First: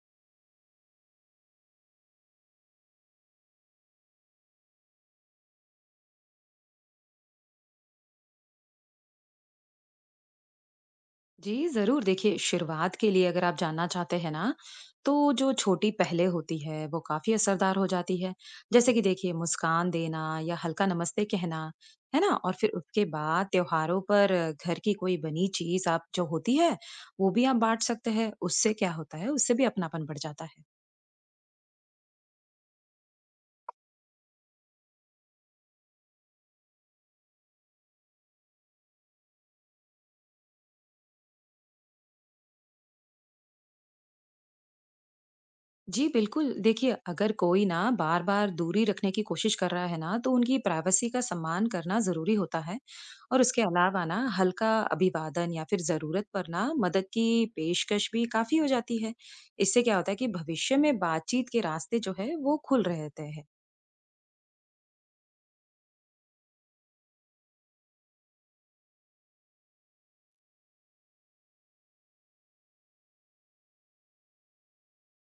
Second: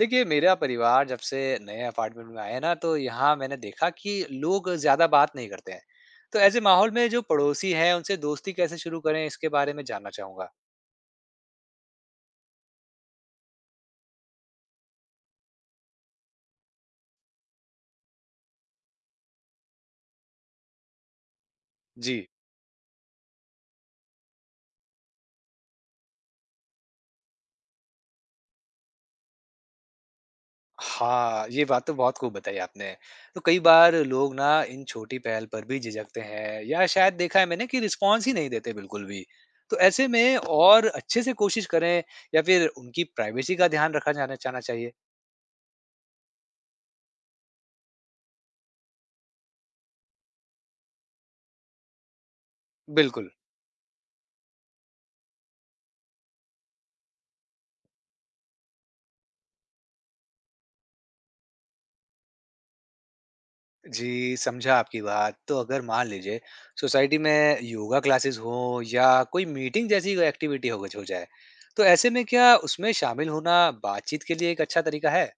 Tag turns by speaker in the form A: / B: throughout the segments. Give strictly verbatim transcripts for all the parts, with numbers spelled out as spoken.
A: देखिए मेरा परिवार जब से नए अपार्टमेंट में आया है ना तो यहाँ मैंने देखा कि लोग ज्यादा बात नहीं करते हैं। तो ऐसे माहौल में जो पड़ोसी हैं उनसे दोस्ती कैसे शुरू करें इसके बारे में जानना चाहूंगा।
B: जी, ज़रूर। देखिए, शुरुआत के लिए अगर आप जानना चाहते हैं ना, तो जो छोटी पहलें होती है, वो काफ़ी असरदार हो जाती है। जैसे कि देखिए, मुस्कान देना या हल्का नमस्ते कहना,
A: जी।
B: है ना? और फिर उसके बाद त्योहारों पर घर की कोई बनी चीज़ आप जो होती है, वो भी आप बाँट सकते हैं। उससे क्या होता है, उससे भी अपनापन बढ़ जाता है।
A: हाँ, ये बात तो बहुत खूब बताई आपने। तो कई बार लोग ना इन छोटी पहल पर भी झिझकते हैं या शायद देखा है मैंने कि रिस्पॉन्स ही नहीं देते बिल्कुल भी। तो ऐसे में और अच्छे से कोशिश करें या फिर उनकी प्राइवेसी का ध्यान रखा जाना जाना चाहिए।
B: जी बिल्कुल। देखिए, अगर कोई ना बार बार दूरी रखने की कोशिश कर रहा है ना, तो उनकी प्राइवेसी का सम्मान करना जरूरी होता है।
A: बिल्कुल।
B: और उसके अलावा ना हल्का अभिवादन या फिर जरूरत पर ना मदद की पेशकश भी काफी हो जाती है। इससे क्या होता है कि भविष्य में बातचीत के रास्ते जो है वो खुल रहते हैं।
A: जी, समझा आपकी बात। तो अगर मान लीजिए सोसाइटी में योगा क्लासेस हों या कोई मीटिंग जैसी कोई एक्टिविटी हो गज हो जाए, तो ऐसे में क्या उसमें शामिल होना बातचीत के लिए एक अच्छा तरीका है?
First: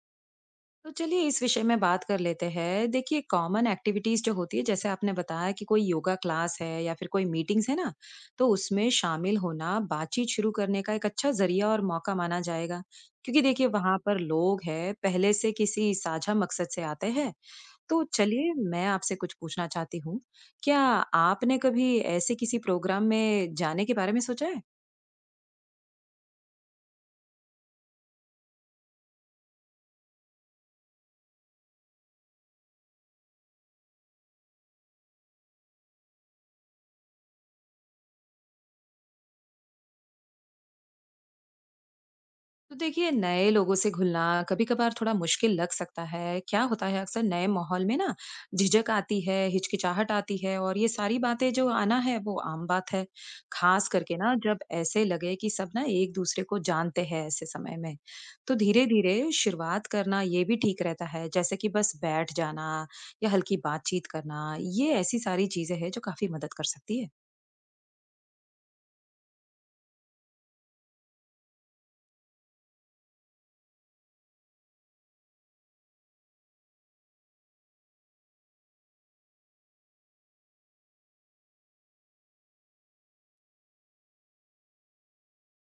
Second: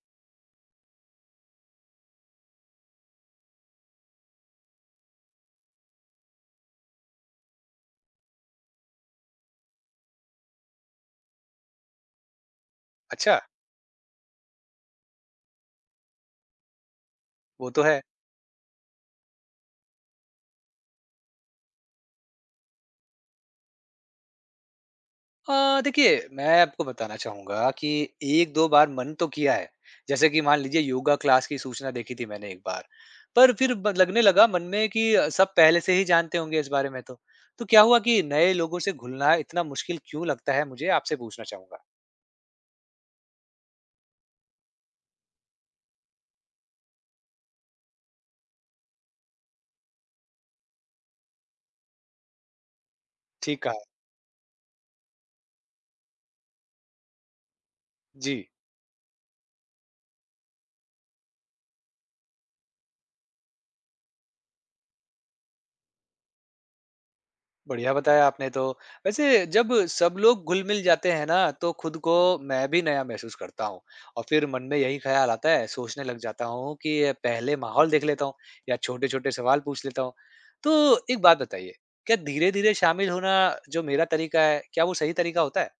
B: तो चलिए इस विषय में बात कर लेते हैं। देखिए, कॉमन एक्टिविटीज़ जो होती है, जैसे आपने बताया कि कोई योगा क्लास है या फिर कोई मीटिंग्स है ना, तो उसमें शामिल होना बातचीत शुरू करने का एक अच्छा ज़रिया और मौका माना जाएगा।
A: अच्छा।
B: क्योंकि देखिए वहाँ पर लोग हैं पहले से किसी साझा मकसद से आते हैं।
A: वो तो है।
B: तो चलिए मैं आपसे कुछ पूछना चाहती हूँ, क्या आपने कभी ऐसे किसी प्रोग्राम में जाने के बारे में सोचा है?
A: अ, देखिए, मैं आपको बताना चाहूँगा कि एक दो बार मन तो किया है। जैसे कि मान लीजिए योगा क्लास की सूचना देखी थी मैंने एक बार, पर फिर ब लगने लगा मन में कि अ, सब पहले से ही जानते होंगे इस बारे में तो। तो क्या हुआ कि नए लोगों से घुलना इतना मुश्किल क्यों लगता है मुझे, आपसे पूछना चाहूँगा?
B: तो देखिए नए लोगों से घुलना कभी कभार थोड़ा मुश्किल लग सकता है। क्या होता है अक्सर नए माहौल में ना झिझक आती है, हिचकिचाहट आती है, और ये सारी बातें जो आना है वो आम बात है।
A: ठीक कहा।
B: खास करके ना जब ऐसे लगे कि सब ना एक दूसरे को जानते हैं। ऐसे समय में
A: जी।
B: तो धीरे धीरे शुरुआत करना ये भी ठीक रहता है, जैसे कि बस बैठ जाना या हल्की बातचीत करना, ये ऐसी सारी चीजें हैं जो काफी मदद कर सकती है।
A: बढ़िया बताया आपने तो। वैसे जब सब लोग घुल-मिल जाते हैं ना, तो खुद को मैं भी नया महसूस करता हूँ और फिर मन में यही ख़्याल आता है, सोचने लग जाता हूँ कि ये पहले माहौल देख लेता हूँ या छोटे-छोटे सवाल पूछ लेता हूँ। तो एक बात बताइए, क्या धीरे-धीरे शामिल होना जो मेरा तरीका है, क्या वो सही तरीका होता है?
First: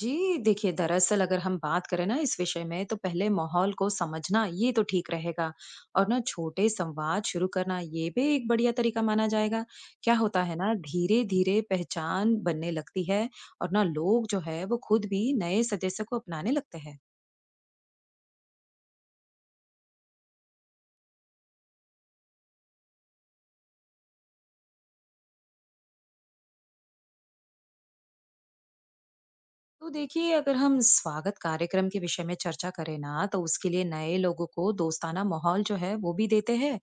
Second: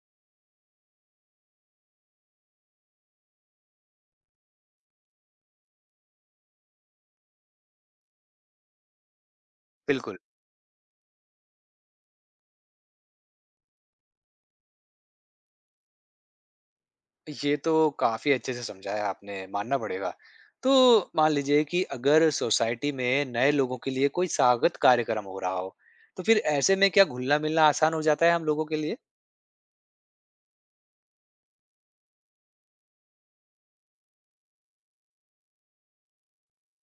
B: जी, देखिए दरअसल अगर हम बात करें ना इस विषय में, तो पहले माहौल को समझना ये तो ठीक रहेगा और ना छोटे संवाद शुरू करना ये भी एक बढ़िया तरीका माना जाएगा। क्या
A: बिल्कुल।
B: होता है ना धीरे धीरे पहचान बनने लगती है, और ना लोग जो है वो खुद भी नए सदस्य को अपनाने लगते हैं।
A: ये तो काफ़ी अच्छे से समझाया आपने, मानना पड़ेगा। तो मान लीजिए कि अगर सोसाइटी में नए लोगों के लिए कोई स्वागत कार्यक्रम हो रहा हो, तो फिर ऐसे में क्या घुलना-मिलना आसान हो जाता है हम लोगों के लिए?
B: तो देखिए अगर हम स्वागत कार्यक्रम के विषय में चर्चा करें ना, तो उसके लिए नए लोगों को दोस्ताना माहौल जो है वो भी देते हैं,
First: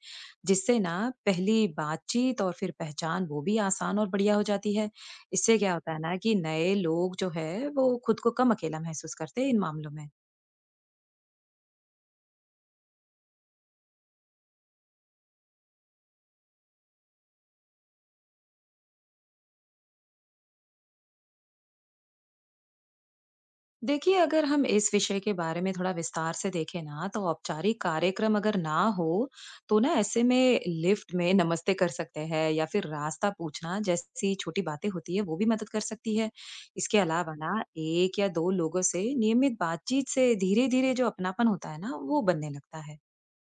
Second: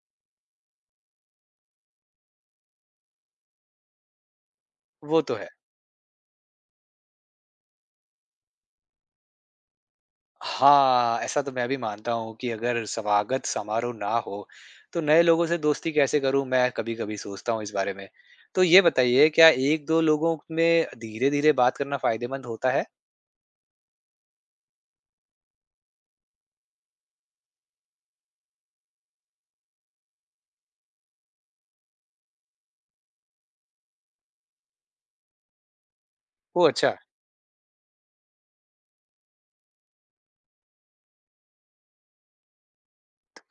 B: जिससे ना पहली बातचीत और फिर पहचान वो भी आसान और बढ़िया हो जाती है।
A: वो तो है।
B: इससे क्या होता है ना कि नए लोग जो है वो खुद को कम अकेला महसूस करते हैं इन मामलों में।
A: हाँ, ऐसा तो मैं भी मानता हूँ कि अगर स्वागत समारोह ना हो, तो नए लोगों से दोस्ती कैसे करूँ? मैं कभी-कभी सोचता हूँ इस बारे में। तो ये बताइए क्या एक दो लोगों में धीरे-धीरे बात करना फ़ायदेमंद होता है?
B: देखिए, अगर हम इस विषय के बारे में थोड़ा विस्तार से देखें ना, तो औपचारिक कार्यक्रम अगर ना हो, तो ना ऐसे में लिफ्ट में नमस्ते कर सकते हैं या फिर रास्ता पूछना जैसी छोटी बातें होती है, वो भी मदद कर सकती है।
A: ओह, अच्छा!
B: इसके अलावा ना एक या दो लोगों से नियमित बातचीत से धीरे-धीरे जो अपनापन होता है ना, वो बनने लगता है।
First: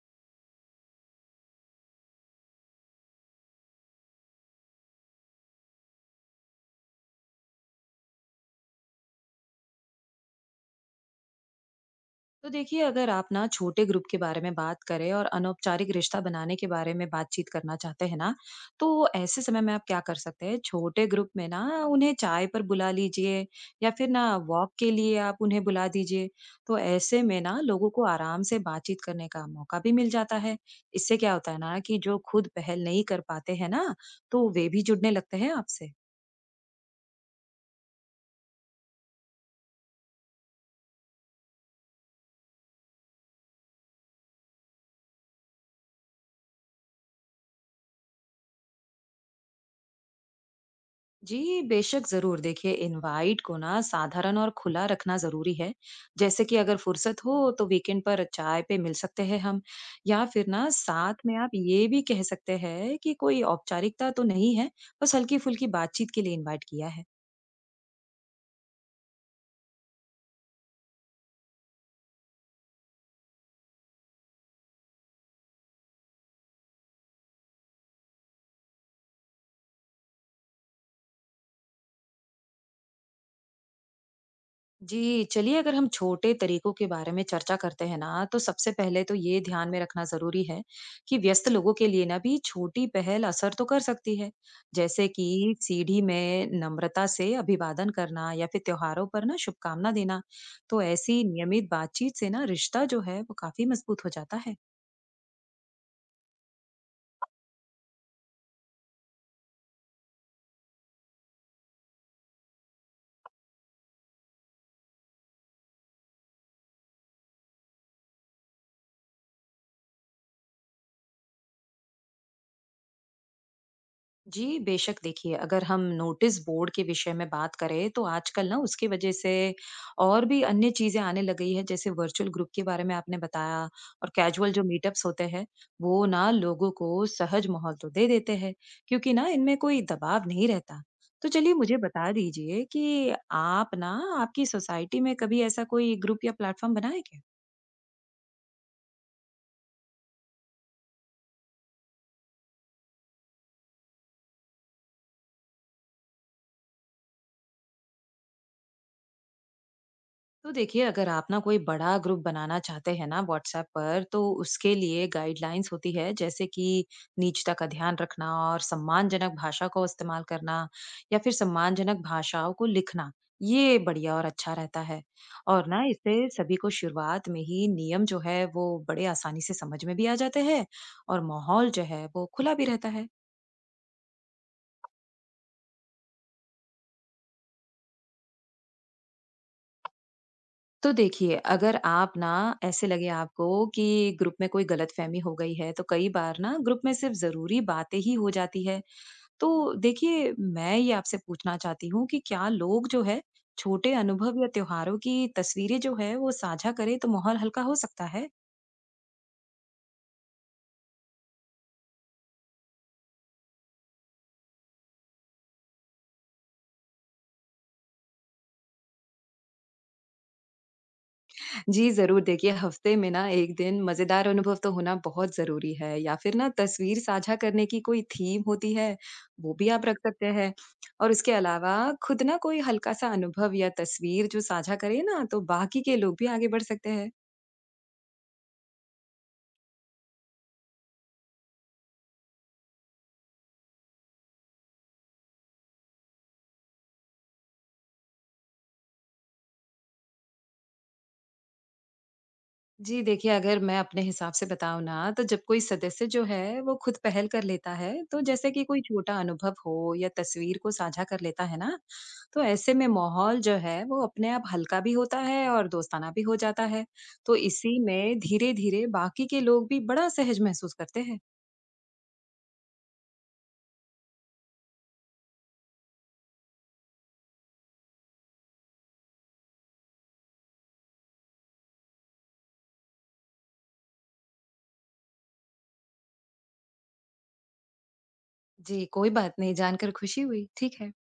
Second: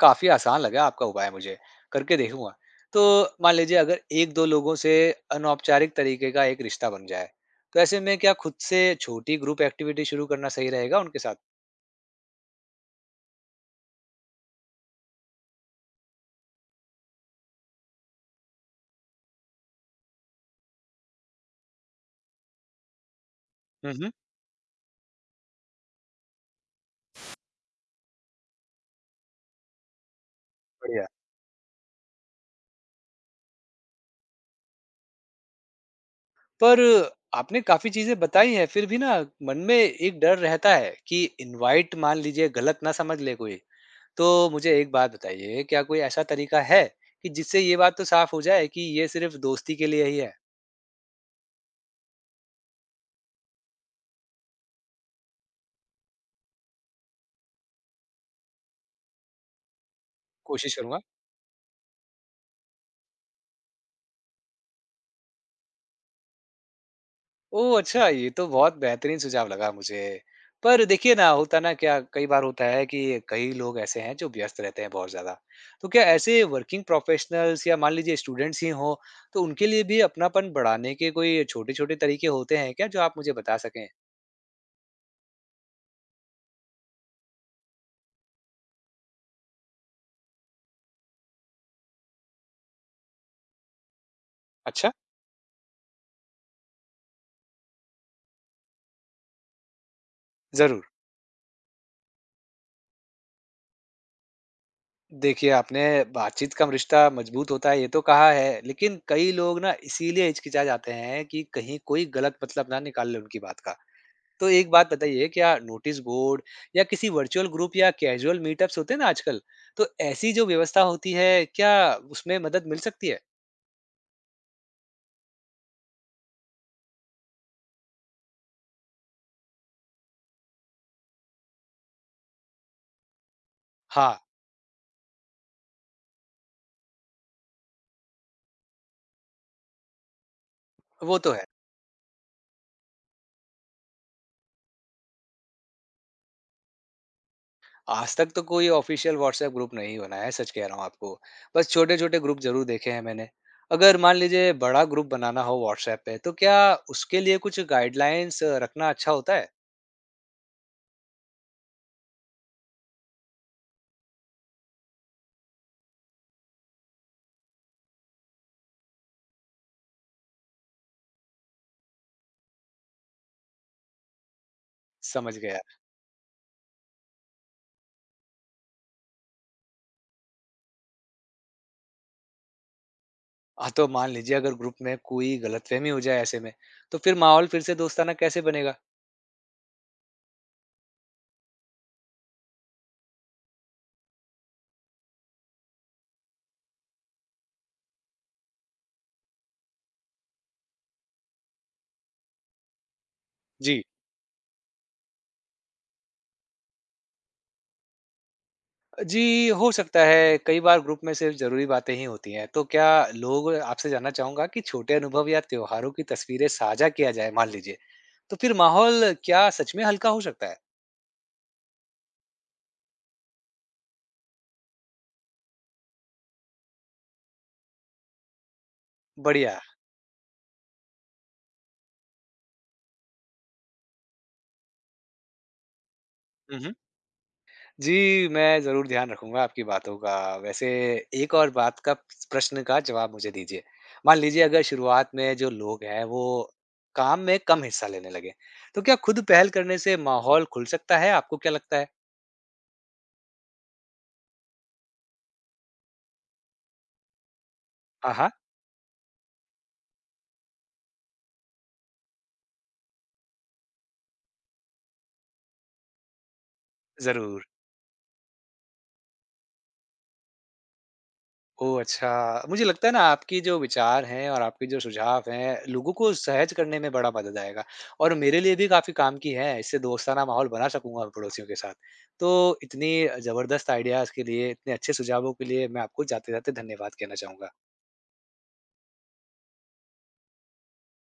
A: काफ़ी आसान लगा आपका उपाय मुझे, करके देखूँगा। तो मान लीजिए अगर एक दो लोगों से अनौपचारिक तरीके का एक रिश्ता बन जाए, तो ऐसे में क्या खुद से छोटी ग्रुप एक्टिविटी शुरू करना सही रहेगा उनके साथ?
B: तो देखिए अगर आप ना छोटे ग्रुप के बारे में बात करें और अनौपचारिक रिश्ता बनाने के बारे में बातचीत करना चाहते हैं ना, तो ऐसे समय में आप क्या कर सकते हैं, छोटे ग्रुप में ना उन्हें चाय पर बुला लीजिए या
A: हुँ,
B: फिर
A: हुँ।
B: ना वॉक के लिए आप उन्हें बुला दीजिए। तो ऐसे में ना लोगों को आराम से बातचीत करने का मौका भी मिल जाता है।
A: बढ़िया।
B: इससे क्या होता है ना कि जो खुद पहल नहीं कर पाते हैं ना, तो वे भी जुड़ने लगते हैं आपसे।
A: पर आपने काफ़ी चीज़ें बताई हैं, फिर भी ना मन में एक डर रहता है कि इनवाइट मान लीजिए गलत ना समझ ले कोई। तो मुझे एक बात बताइए, क्या कोई ऐसा तरीका है कि जिससे ये बात तो साफ़ हो जाए कि ये सिर्फ़ दोस्ती के लिए ही है?
B: जी, बेशक ज़रूर। देखिए, इनवाइट को ना साधारण और खुला रखना ज़रूरी है। जैसे कि अगर फुर्सत हो तो वीकेंड पर चाय पे मिल सकते हैं हम, या फिर ना
A: कोशिश करूँगा।
B: साथ में आप ये भी कह सकते हैं कि कोई औपचारिकता तो नहीं है, बस हल्की-फुल्की बातचीत के लिए इनवाइट किया है।
A: ओह! अच्छा, ये तो बहुत बेहतरीन सुझाव लगा मुझे। पर देखिए ना, होता ना क्या, कई बार होता है कि कई लोग ऐसे हैं, जो व्यस्त रहते हैं बहुत ज़्यादा। तो क्या ऐसे वर्किंग प्रोफ़ेशनल्स या मान लीजिए स्टूडेंट्स ही हों, तो उनके लिए भी अपनापन बढ़ाने के कोई छोटे-छोटे तरीके होते हैं क्या, जो आप मुझे बता सकें?
B: जी, चलिए अगर हम छोटे तरीकों के बारे में चर्चा करते हैं ना, तो सबसे पहले तो ये ध्यान में रखना ज़रूरी है कि व्यस्त लोगों के लिए ना भी छोटी पहल असर तो कर सकती है।
A: अच्छा।
B: जैसे कि सीढ़ी में नम्रता से अभिवादन करना या फिर त्योहारों पर ना शुभकामना देना। तो
A: ज़रूर।
B: ऐसी नियमित बातचीत से ना रिश्ता जो है वो काफ़ी मजबूत हो जाता है।
A: देखिए, आपने बातचीत कम रिश्ता मज़बूत होता है, ये तो कहा है। लेकिन कई लोग ना, इसीलिए हिचकिचा जाते हैं कि कहीं कोई गलत मतलब ना निकाल ले उनकी बात का। तो एक बात बताइए, क्या नोटिस बोर्ड या किसी वर्चुअल ग्रुप या कैजुअल मीटअप्स होते हैं ना आजकल, तो ऐसी जो व्यवस्था होती है क्या उसमें मदद मिल सकती है?
B: जी, बेशक। देखिए, अगर हम नोटिस बोर्ड के विषय में बात करें, तो आजकल ना उसकी वजह से और भी अन्य चीज़ें आने लग गई हैं, जैसे वर्चुअल ग्रुप के बारे में आपने बताया, और
A: हाँ।
B: कैजुअल जो मीटअप्स होते हैं, वो ना लोगों को सहज माहौल तो दे देते हैं, क्योंकि ना इनमें कोई दबाव नहीं रहता।
A: वो
B: तो
A: तो है।
B: चलिए मुझे बता दीजिए कि आप ना आपकी सोसाइटी में कभी ऐसा कोई ग्रुप या प्लेटफ़ॉर्म बनाए क्या?
A: आज तक तो कोई ऑफिशियल व्हाट्सएप ग्रुप नहीं बना है, सच कह रहा हूँ आपको। बस छोटे छोटे ग्रुप जरूर देखे हैं मैंने। अगर मान लीजिए बड़ा ग्रुप बनाना हो व्हाट्सएप पे, तो क्या उसके लिए कुछ गाइडलाइंस रखना अच्छा होता है?
B: तो देखिए अगर आप ना कोई बड़ा ग्रुप बनाना चाहते हैं ना व्हाट्सएप पर, तो उसके लिए गाइडलाइंस होती है, जैसे कि निजता का ध्यान रखना और सम्मानजनक भाषा को इस्तेमाल करना या फिर सम्मानजनक भाषाओं को लिखना। ये बढ़िया और अच्छा रहता है।
A: समझ गया।
B: और ना इससे सभी को शुरुआत में ही नियम जो है वो बड़े आसानी से समझ में भी आ जाते हैं, और माहौल जो है वो खुला भी रहता है।
A: हाँ, तो मान लीजिए अगर ग्रुप में कोई गलतफहमी हो जाए ऐसे में, तो फिर माहौल फिर से दोस्ताना कैसे बनेगा?
B: तो देखिए, अगर आप ना ऐसे लगे आपको कि ग्रुप में कोई गलतफहमी हो गई है, तो कई बार ना ग्रुप में सिर्फ ज़रूरी बातें ही हो जाती है। तो देखिए, मैं ये आपसे पूछना चाहती हूँ कि क्या लोग जो है,
A: जी।
B: छोटे अनुभव या त्योहारों की तस्वीरें जो है, वो साझा करें तो माहौल हल्का हो सकता है?
A: जी, हो सकता है। कई बार ग्रुप में सिर्फ़ ज़रूरी बातें ही होती हैं। तो क्या लोग, आपसे जानना चाहूँगा कि छोटे अनुभव या त्योहारों की तस्वीरें साझा किया जाए मान लीजिए, तो फिर माहौल क्या सच में हल्का हो सकता है?
B: जी, ज़रूर। देखिए, हफ्ते में ना एक दिन मज़ेदार अनुभव तो होना बहुत ज़रूरी है, या फिर ना तस्वीर साझा करने की कोई थीम होती है, वो
A: बढ़िया।
B: भी आप रख सकते हैं। और उसके अलावा खुद ना कोई हल्का-सा अनुभव या तस्वीर जो साझा करें ना, तो बाकी के लोग भी आगे
A: हुँ,
B: बढ़
A: हुँ।
B: सकते हैं।
A: जी, मैं ज़रूर ध्यान रखूँगा आपकी बातों का। वैसे एक और बात का, प्रश्न का जवाब मुझे दीजिए। मान लीजिए अगर शुरुआत में जो लोग हैं वो काम में कम हिस्सा लेने लगे, तो क्या खुद पहल करने से माहौल खुल सकता है? आपको क्या लगता है?
B: जी देखिए, अगर मैं अपने हिसाब से बताऊँ ना, तो जब कोई सदस्य जो है, वो खुद पहल कर लेता है,
A: हाँ,
B: तो
A: हाँ।
B: जैसे कि कोई छोटा अनुभव हो या तस्वीर को साझा कर लेता है ना, तो ऐसे में माहौल जो है, वो अपने आप हल्का भी होता है और दोस्ताना भी हो जाता है। तो
A: ज़रूर।
B: इसी में धीरे-धीरे बाकी के लोग भी बड़ा सहज महसूस करते हैं।
A: ओह! अच्छा। मुझे लगता है ना, आपकी जो विचार हैं और आपके जो सुझाव हैं, लोगों को सहज करने में बड़ा मदद आएगा और मेरे लिए भी काफ़ी काम की है। इससे दोस्ताना माहौल बना सकूँगा पड़ोसियों के साथ। तो इतनी ज़बरदस्त आइडियाज़ के लिए, इतने अच्छे सुझावों के लिए मैं आपको जाते-जाते धन्यवाद कहना चाहूँगा।
B: जी, कोई बात नहीं, जानकर खुशी हुई। ठीक है।